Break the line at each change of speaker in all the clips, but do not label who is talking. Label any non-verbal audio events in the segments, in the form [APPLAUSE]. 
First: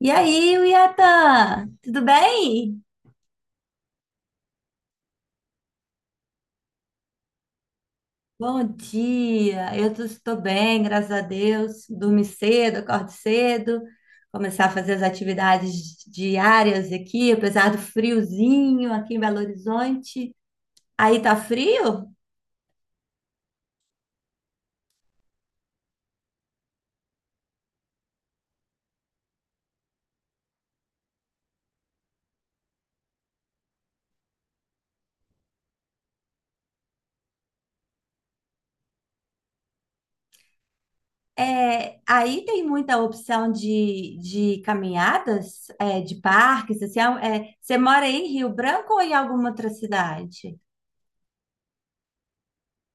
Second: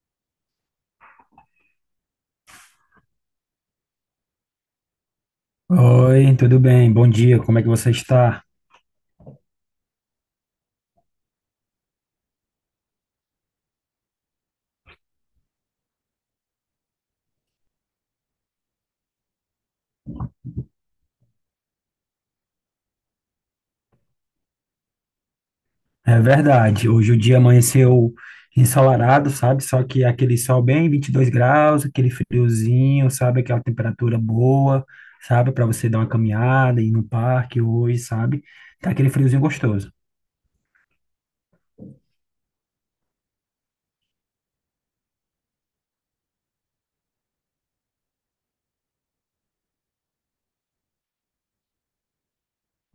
E aí, Yatan, tudo bem?
Oi, tudo bem? Bom dia, como é que você está?
Bom dia, estou bem, graças a Deus. Dormi cedo, acordo cedo, começar a fazer as atividades diárias aqui, apesar do friozinho aqui em Belo Horizonte. Aí tá frio?
É verdade, hoje o dia amanheceu ensolarado, sabe? Só que aquele sol bem 22 graus, aquele friozinho, sabe? Aquela temperatura boa, sabe? Para você dar uma caminhada, ir no parque hoje, sabe? Tá aquele friozinho gostoso.
É, aí tem muita opção de caminhadas, é, de parques, assim, você mora em Rio Branco ou em alguma outra cidade?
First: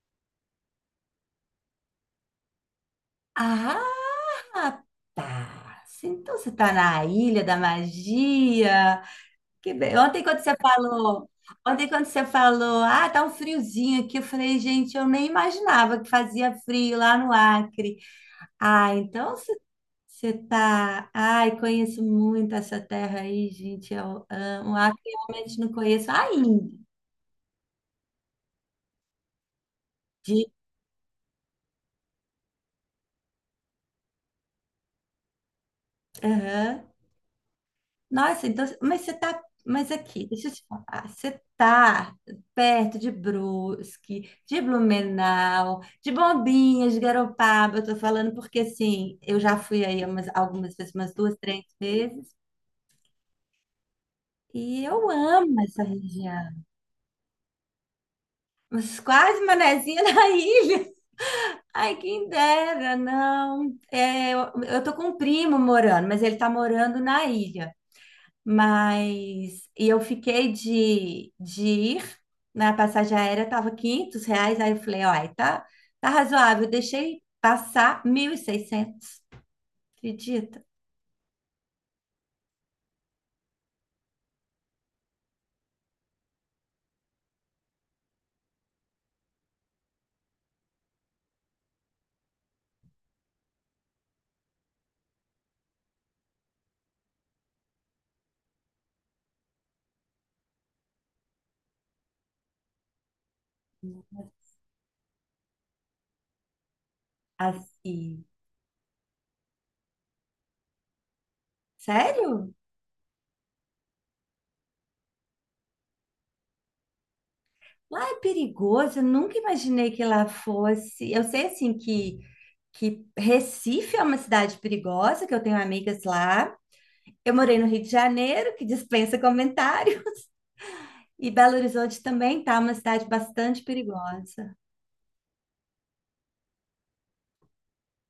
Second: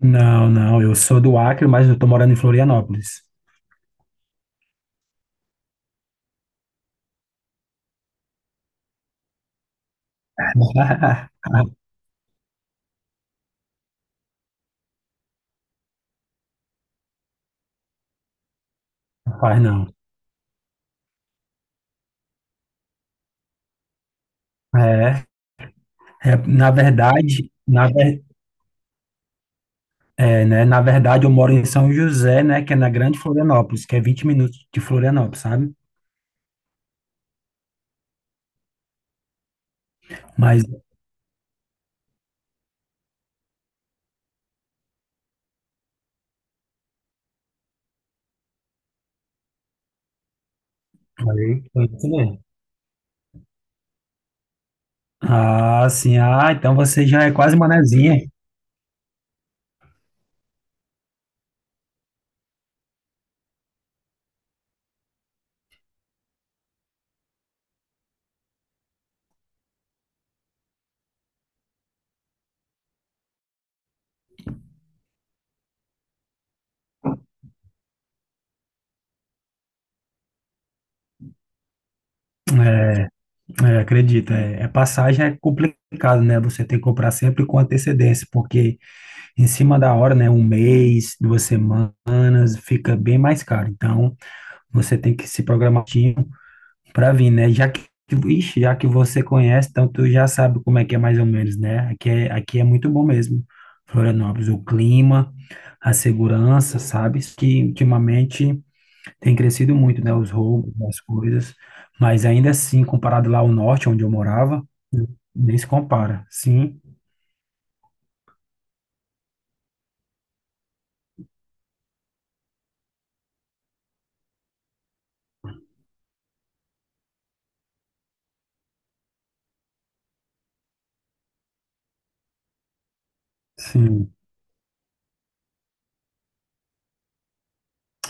Não, não, eu sou do Acre, mas eu tô morando em Florianópolis.
Ah, assim, então você está na Ilha da Magia. Ontem quando você falou,
[LAUGHS]
ah, tá um friozinho aqui, eu falei, gente, eu nem imaginava que fazia frio lá no Acre. Ah, então
Rapaz, não.
você tá, ai, conheço muito essa terra aí, gente. Eu amo. O Acre
É,
realmente não conheço
é,
ainda.
na verdade, na, ver- É,
De...
né? Na verdade, eu moro em São José, né? Que é na Grande Florianópolis, que é 20 minutos de Florianópolis, sabe?
Aham. Nossa, então, mas você tá, mas aqui, deixa eu
Mas.
te falar, você tá perto de Brusque, de Blumenau, de Bombinhas, de Garopaba, eu tô falando porque, assim, eu já fui aí umas- algumas vezes, umas duas, três
Aí, foi isso
vezes,
mesmo.
e eu amo essa
Ah, sim.
região,
Ah, então você já é quase manezinha.
mas quase Manezinha na [LAUGHS] ilha. Ai, quem dera, não. Eu tô com um primo morando, mas ele tá morando na ilha. Mas e eu fiquei de ir na passagem aérea, estava R$ 500. Aí eu falei, olha, tá, tá razoável. Eu deixei passar 1.600. Acredita?
É, é, acredito. É, passagem é complicado, né? Você tem que comprar sempre com antecedência, porque em cima da hora, né? Um mês, duas semanas, fica bem mais caro. Então, você tem que se programar pra vir, né? Já que, ixi, já que você conhece, então tu já sabe como é que é mais ou menos, né? Aqui é muito bom mesmo, Florianópolis. O clima, a segurança, sabes? Que
Assim,
ultimamente tem crescido muito, né? Os roubos, as coisas. Mas ainda
sério?
assim, comparado lá ao norte, onde eu morava, nem se compara. Sim,
Lá é perigoso. Eu nunca imaginei que lá fosse. Eu sei assim que Recife é uma cidade perigosa, que eu tenho amigas lá. Eu morei no Rio de Janeiro, que dispensa comentário, e Belo Horizonte também tá uma cidade bastante
sim.
perigosa.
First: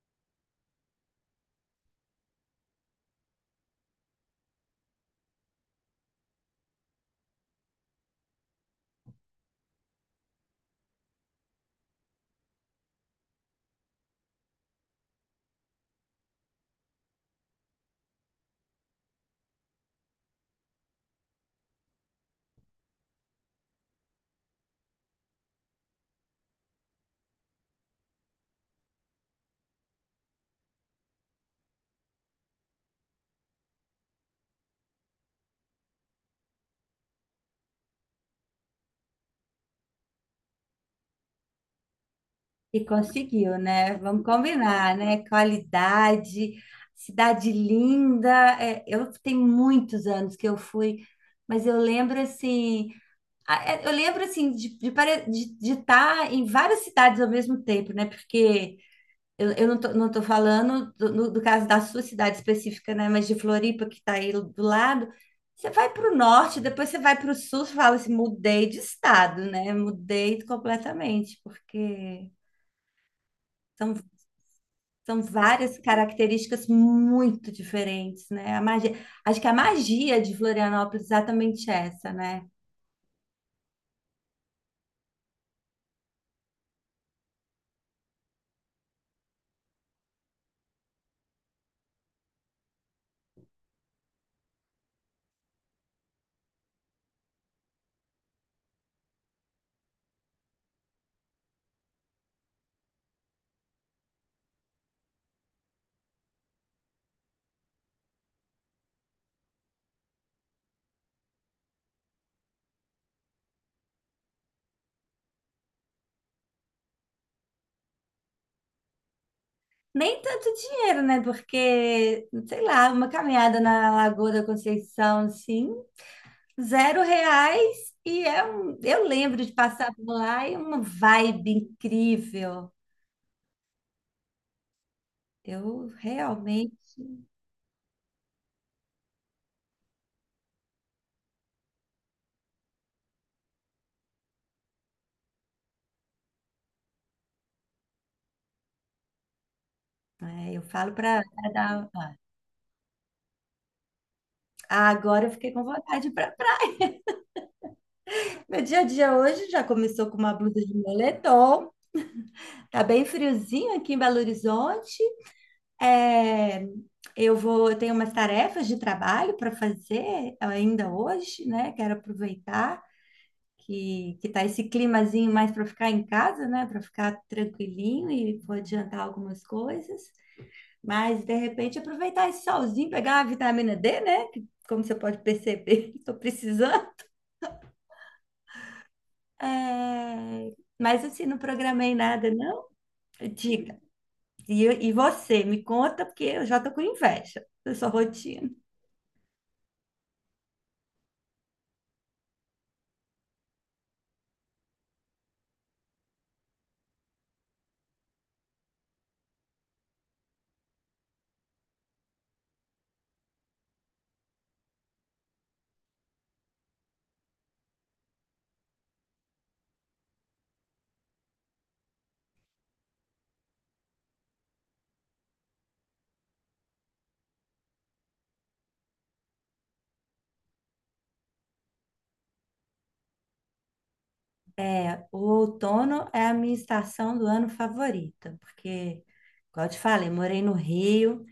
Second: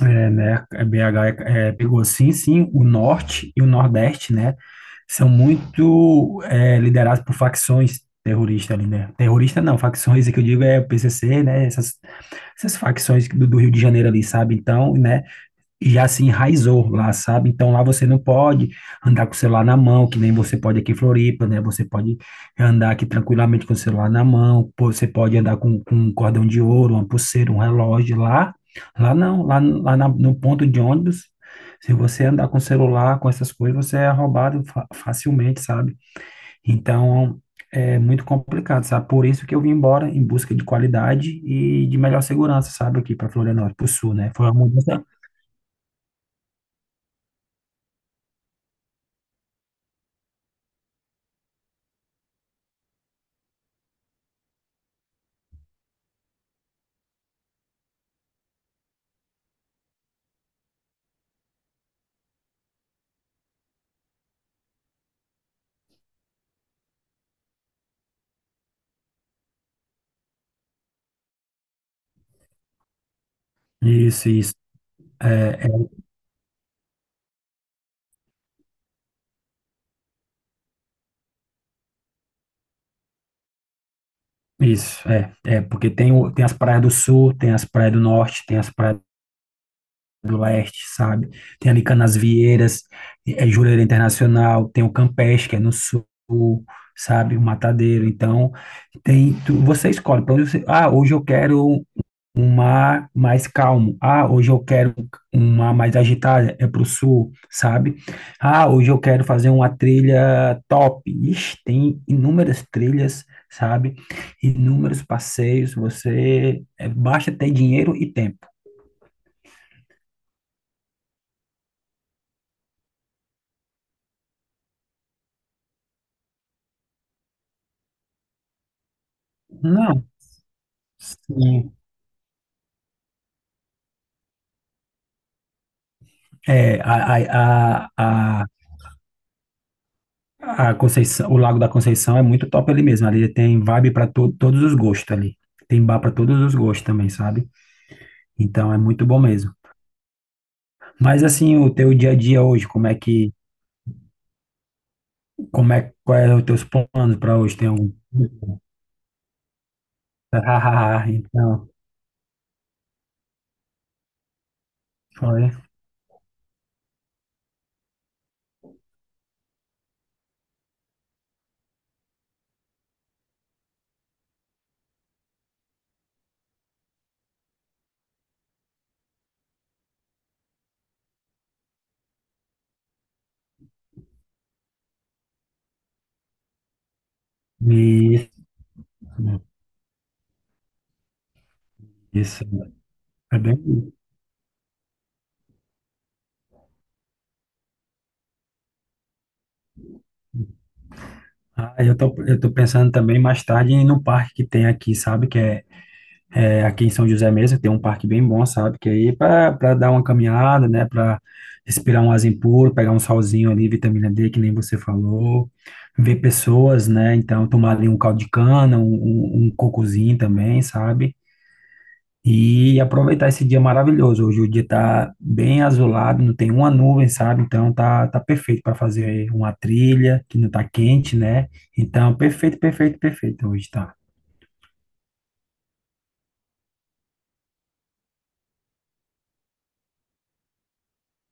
É, né? BH pegou, sim, sim, o norte e o nordeste, né? São muito é, liderados por facções terroristas ali, né? Terrorista não, facções, é que eu digo é o PCC, né? Essas facções do Rio de Janeiro ali, sabe? Então, né? Já se enraizou lá, sabe? Então lá você não pode andar com o celular na mão, que nem você pode aqui em Floripa, né? Você pode andar aqui tranquilamente com o celular na mão, pô, você pode andar com um cordão de ouro, uma pulseira, um relógio lá. Lá não, lá no ponto de ônibus, se você andar com o celular, com essas coisas, você é roubado facilmente, sabe? Então é muito complicado, sabe? Por isso que eu vim embora em busca de qualidade e de melhor segurança,
E
sabe? Aqui para
conseguiu,
Florianópolis, para o
né?
sul,
Vamos
né? Foi uma
combinar,
mudança.
né? Qualidade, cidade linda. É, eu tenho muitos anos que eu fui, mas eu lembro assim, eu lembro assim de estar em várias cidades ao mesmo tempo, né? Porque eu não tô falando do, no- do caso da sua cidade específica, né? Mas de Floripa, que está aí do lado. Você vai para o norte, depois você vai para o sul, você fala assim, mudei de estado, né? Mudei completamente, porque são
Isso, isso.
são
É
várias características muito diferentes, né? A magia, acho que a magia de Florianópolis é exatamente essa, né?
isso, é porque tem, tem as praias do sul, tem as praias do norte, tem as praias do leste, sabe? Tem ali Canasvieiras, é Jurerê Internacional, tem o Campeche, que é no sul, sabe? O Matadeiro. Então, tem, você escolhe para onde você. Ah, hoje eu quero um mar mais calmo. Ah, hoje eu quero um mar mais agitada, é pro sul, sabe? Ah, hoje eu quero fazer uma trilha top. Ixi, tem inúmeras trilhas, sabe? Inúmeros passeios, você é, basta ter dinheiro e tempo.
Nem tanto dinheiro, né? Porque, sei lá, uma caminhada na Lagoa da Conceição, assim, R$ 0 e é um... eu lembro de passar por
Não,
lá e é uma vibe
sim.
incrível. Eu
É,
realmente,
a, a, a, a Conceição, o Lago da Conceição é muito top ali mesmo. Ali tem vibe para todos os gostos ali. Tem bar para todos os gostos também, sabe? Então é muito bom mesmo.
é, eu falo para
Mas assim, o
dar.
teu dia a dia hoje, como é que,
Ah, agora eu fiquei com
como é,
vontade
quais
para
são os teus
praia.
planos para hoje? Tem algum? [LAUGHS]
Meu dia a dia hoje já começou com uma blusa de
Ah, então,
moletom. Tá bem friozinho aqui em Belo Horizonte.
foi.
É, eu tenho umas tarefas de trabalho para fazer ainda hoje, né? Quero aproveitar que tá esse climazinho mais para ficar em casa, né? Para ficar tranquilinho e vou adiantar algumas coisas. Mas de repente aproveitar esse solzinho, pegar uma vitamina D, né? Que, como você pode perceber, [LAUGHS] estou precisando.
Isso,
É, mas assim, não programei nada,
isso.
não.
É bem. Isso.
E você, me conta, porque eu já tô com inveja da sua rotina.
Ah, eu tô pensando também mais tarde no parque que tem aqui, sabe? Que é aqui em São José mesmo, tem um parque bem bom, sabe? Que aí para dar uma caminhada, né? Para respirar um arzinho puro, pegar um solzinho ali, vitamina D, que nem você falou, ver pessoas, né? Então tomar ali um caldo de cana, um cocozinho também, sabe? E aproveitar esse dia maravilhoso. Hoje o dia tá bem azulado, não tem uma nuvem, sabe? Então tá, tá perfeito para fazer uma trilha que não tá quente, né? Então, perfeito, perfeito, perfeito. Hoje tá.
É, o outono é a minha estação do ano favorita, porque, como eu te falei, morei no Rio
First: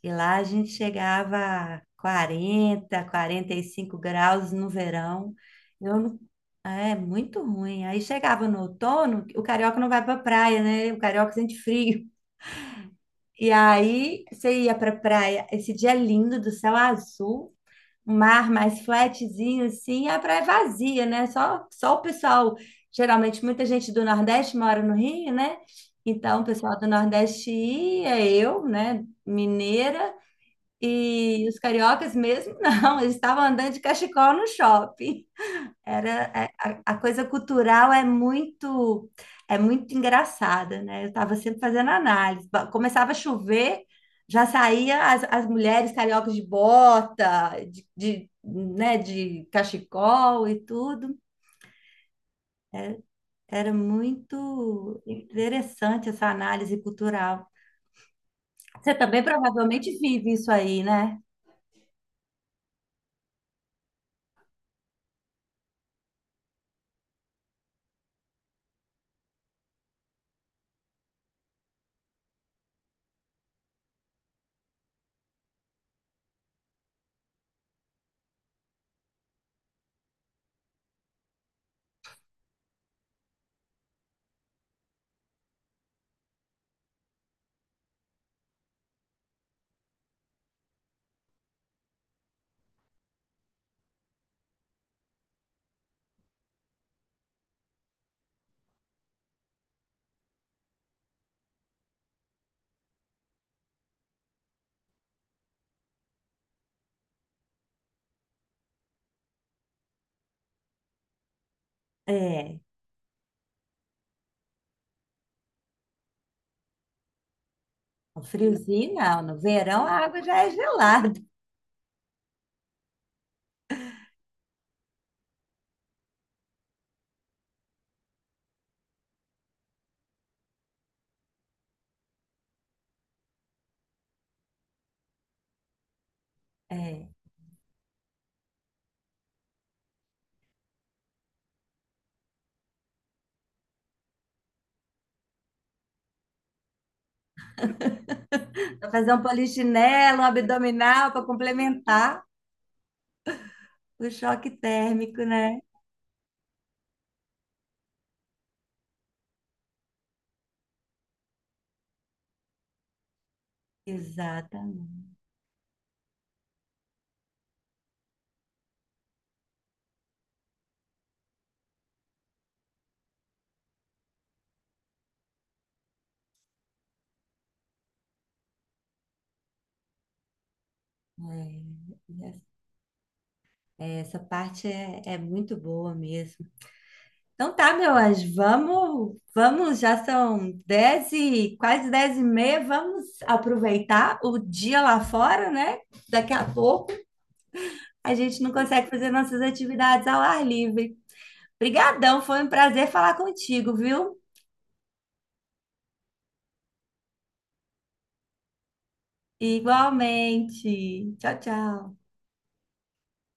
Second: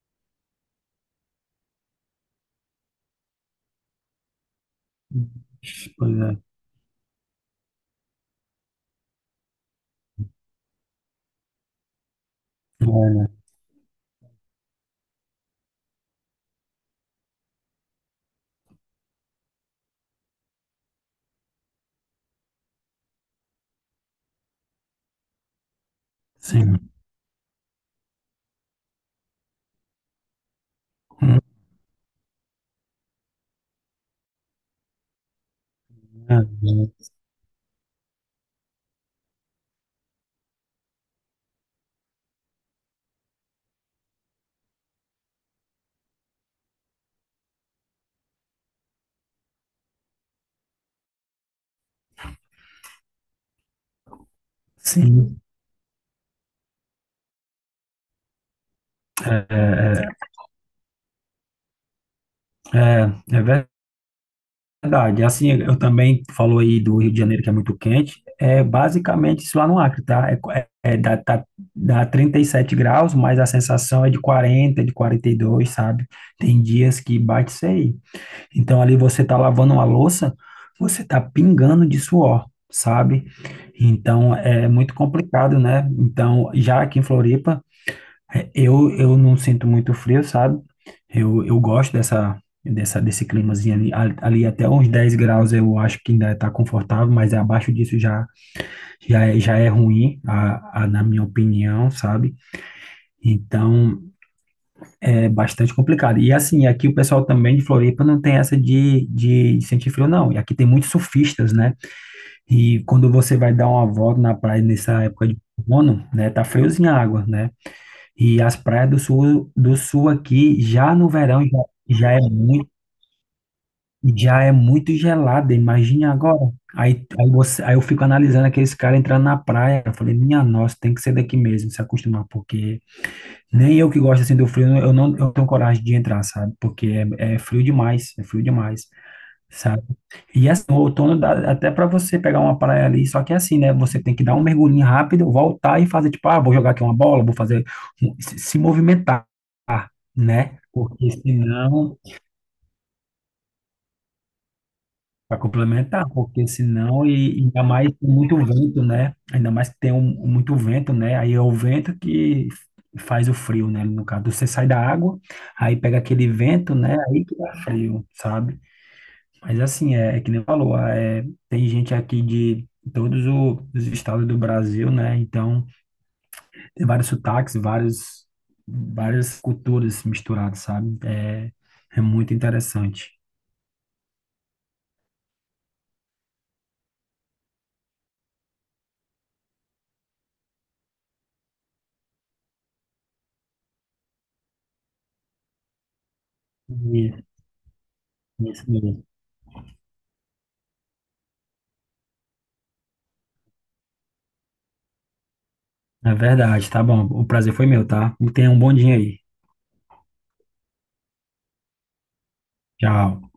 e lá a gente chegava a 40, 45 graus no verão. Eu, não-
Coisa
é muito ruim. Aí chegava no outono, o carioca não vai pra praia, né? O carioca sente frio.
boa, né?
E aí você ia pra praia, esse dia lindo do céu azul, um mar mais flatzinho, assim, e a praia é vazia, né? Só o pessoal, geralmente muita gente do Nordeste mora no Rio, né? Então, o pessoal do
Sim.
Nordeste ia, eu, né, mineira,
Hum,
e os cariocas mesmo, [LAUGHS] não, eles estavam andando de cachecol no shopping. Era
é,
é, a
é,
coisa cultural é muito engraçada, né? Eu estava sempre fazendo análise. Começava a chover, já saía as mulheres cariocas de bota, de cachecol e tudo. Era muito
Sim,
interessante essa análise cultural. Você também
é,
provavelmente vive isso aí, né?
é verdade. Verdade, assim, eu também falou aí do Rio de Janeiro que é muito quente, é basicamente isso lá no Acre, tá? É, tá, dá 37 graus, mas a sensação é de 40, de 42, sabe? Tem dias que bate isso aí. Então ali você tá lavando uma louça, você tá pingando de suor, sabe? Então é muito complicado, né? Então já aqui em Floripa é, eu não sinto muito frio, sabe? Eu gosto dessa, dessa, desse climazinho ali até uns 10 graus eu acho que ainda está confortável, mas abaixo disso já é ruim, na minha opinião, sabe? Então é bastante complicado. E assim, aqui o pessoal também de Floripa não tem essa de sentir frio, não. E aqui tem muitos surfistas, né?
É,
E quando você vai dar uma volta na praia nessa época de outono, né? Tá friozinho a água, né?
no
E as praias
friozinho não, no
do
verão a
sul
água já é
aqui, já no
gelada.
verão, já é muito, já é muito gelada, imagine agora. Aí eu fico analisando aqueles caras entrando na praia, eu falei, minha nossa, tem que ser daqui mesmo, se acostumar, porque nem eu que gosto assim do frio, eu não tenho coragem de entrar, sabe? Porque
É.
é frio demais, é frio demais. Sabe? E assim, o outono dá até para você pegar uma praia ali, só que é assim, né? Você tem que dar um mergulhinho rápido, voltar e fazer tipo, ah, vou jogar aqui uma bola, vou fazer um- se
Para fazer um
movimentar,
polichinelo, um
né? Porque
abdominal para
senão,
complementar o choque térmico,
para
né?
complementar, porque senão e ainda mais com muito vento, né? Ainda mais que tem muito vento, né? Aí é o vento que faz o frio, né? No caso, você sai da
Exatamente.
água, aí pega aquele vento, né? Aí que dá frio, sabe? Mas assim, é, é que nem falou, é, tem gente aqui de todos os estados do Brasil, né? Então, tem vários sotaques, várias culturas misturadas, sabe? É, é
É,
muito interessante.
essa parte é muito boa mesmo. Então tá, meu anjo, vamos, vamos, já são 10 e quase 10:30, vamos aproveitar o dia lá fora, né? Daqui a pouco
E-
a gente não
Isso
consegue
mesmo.
fazer nossas atividades ao ar livre. Obrigadão, foi um prazer falar contigo, viu?
É verdade, tá bom. O prazer foi meu, tá? Tenha um bom dia aí.
Igualmente. Tchau, tchau.
Tchau.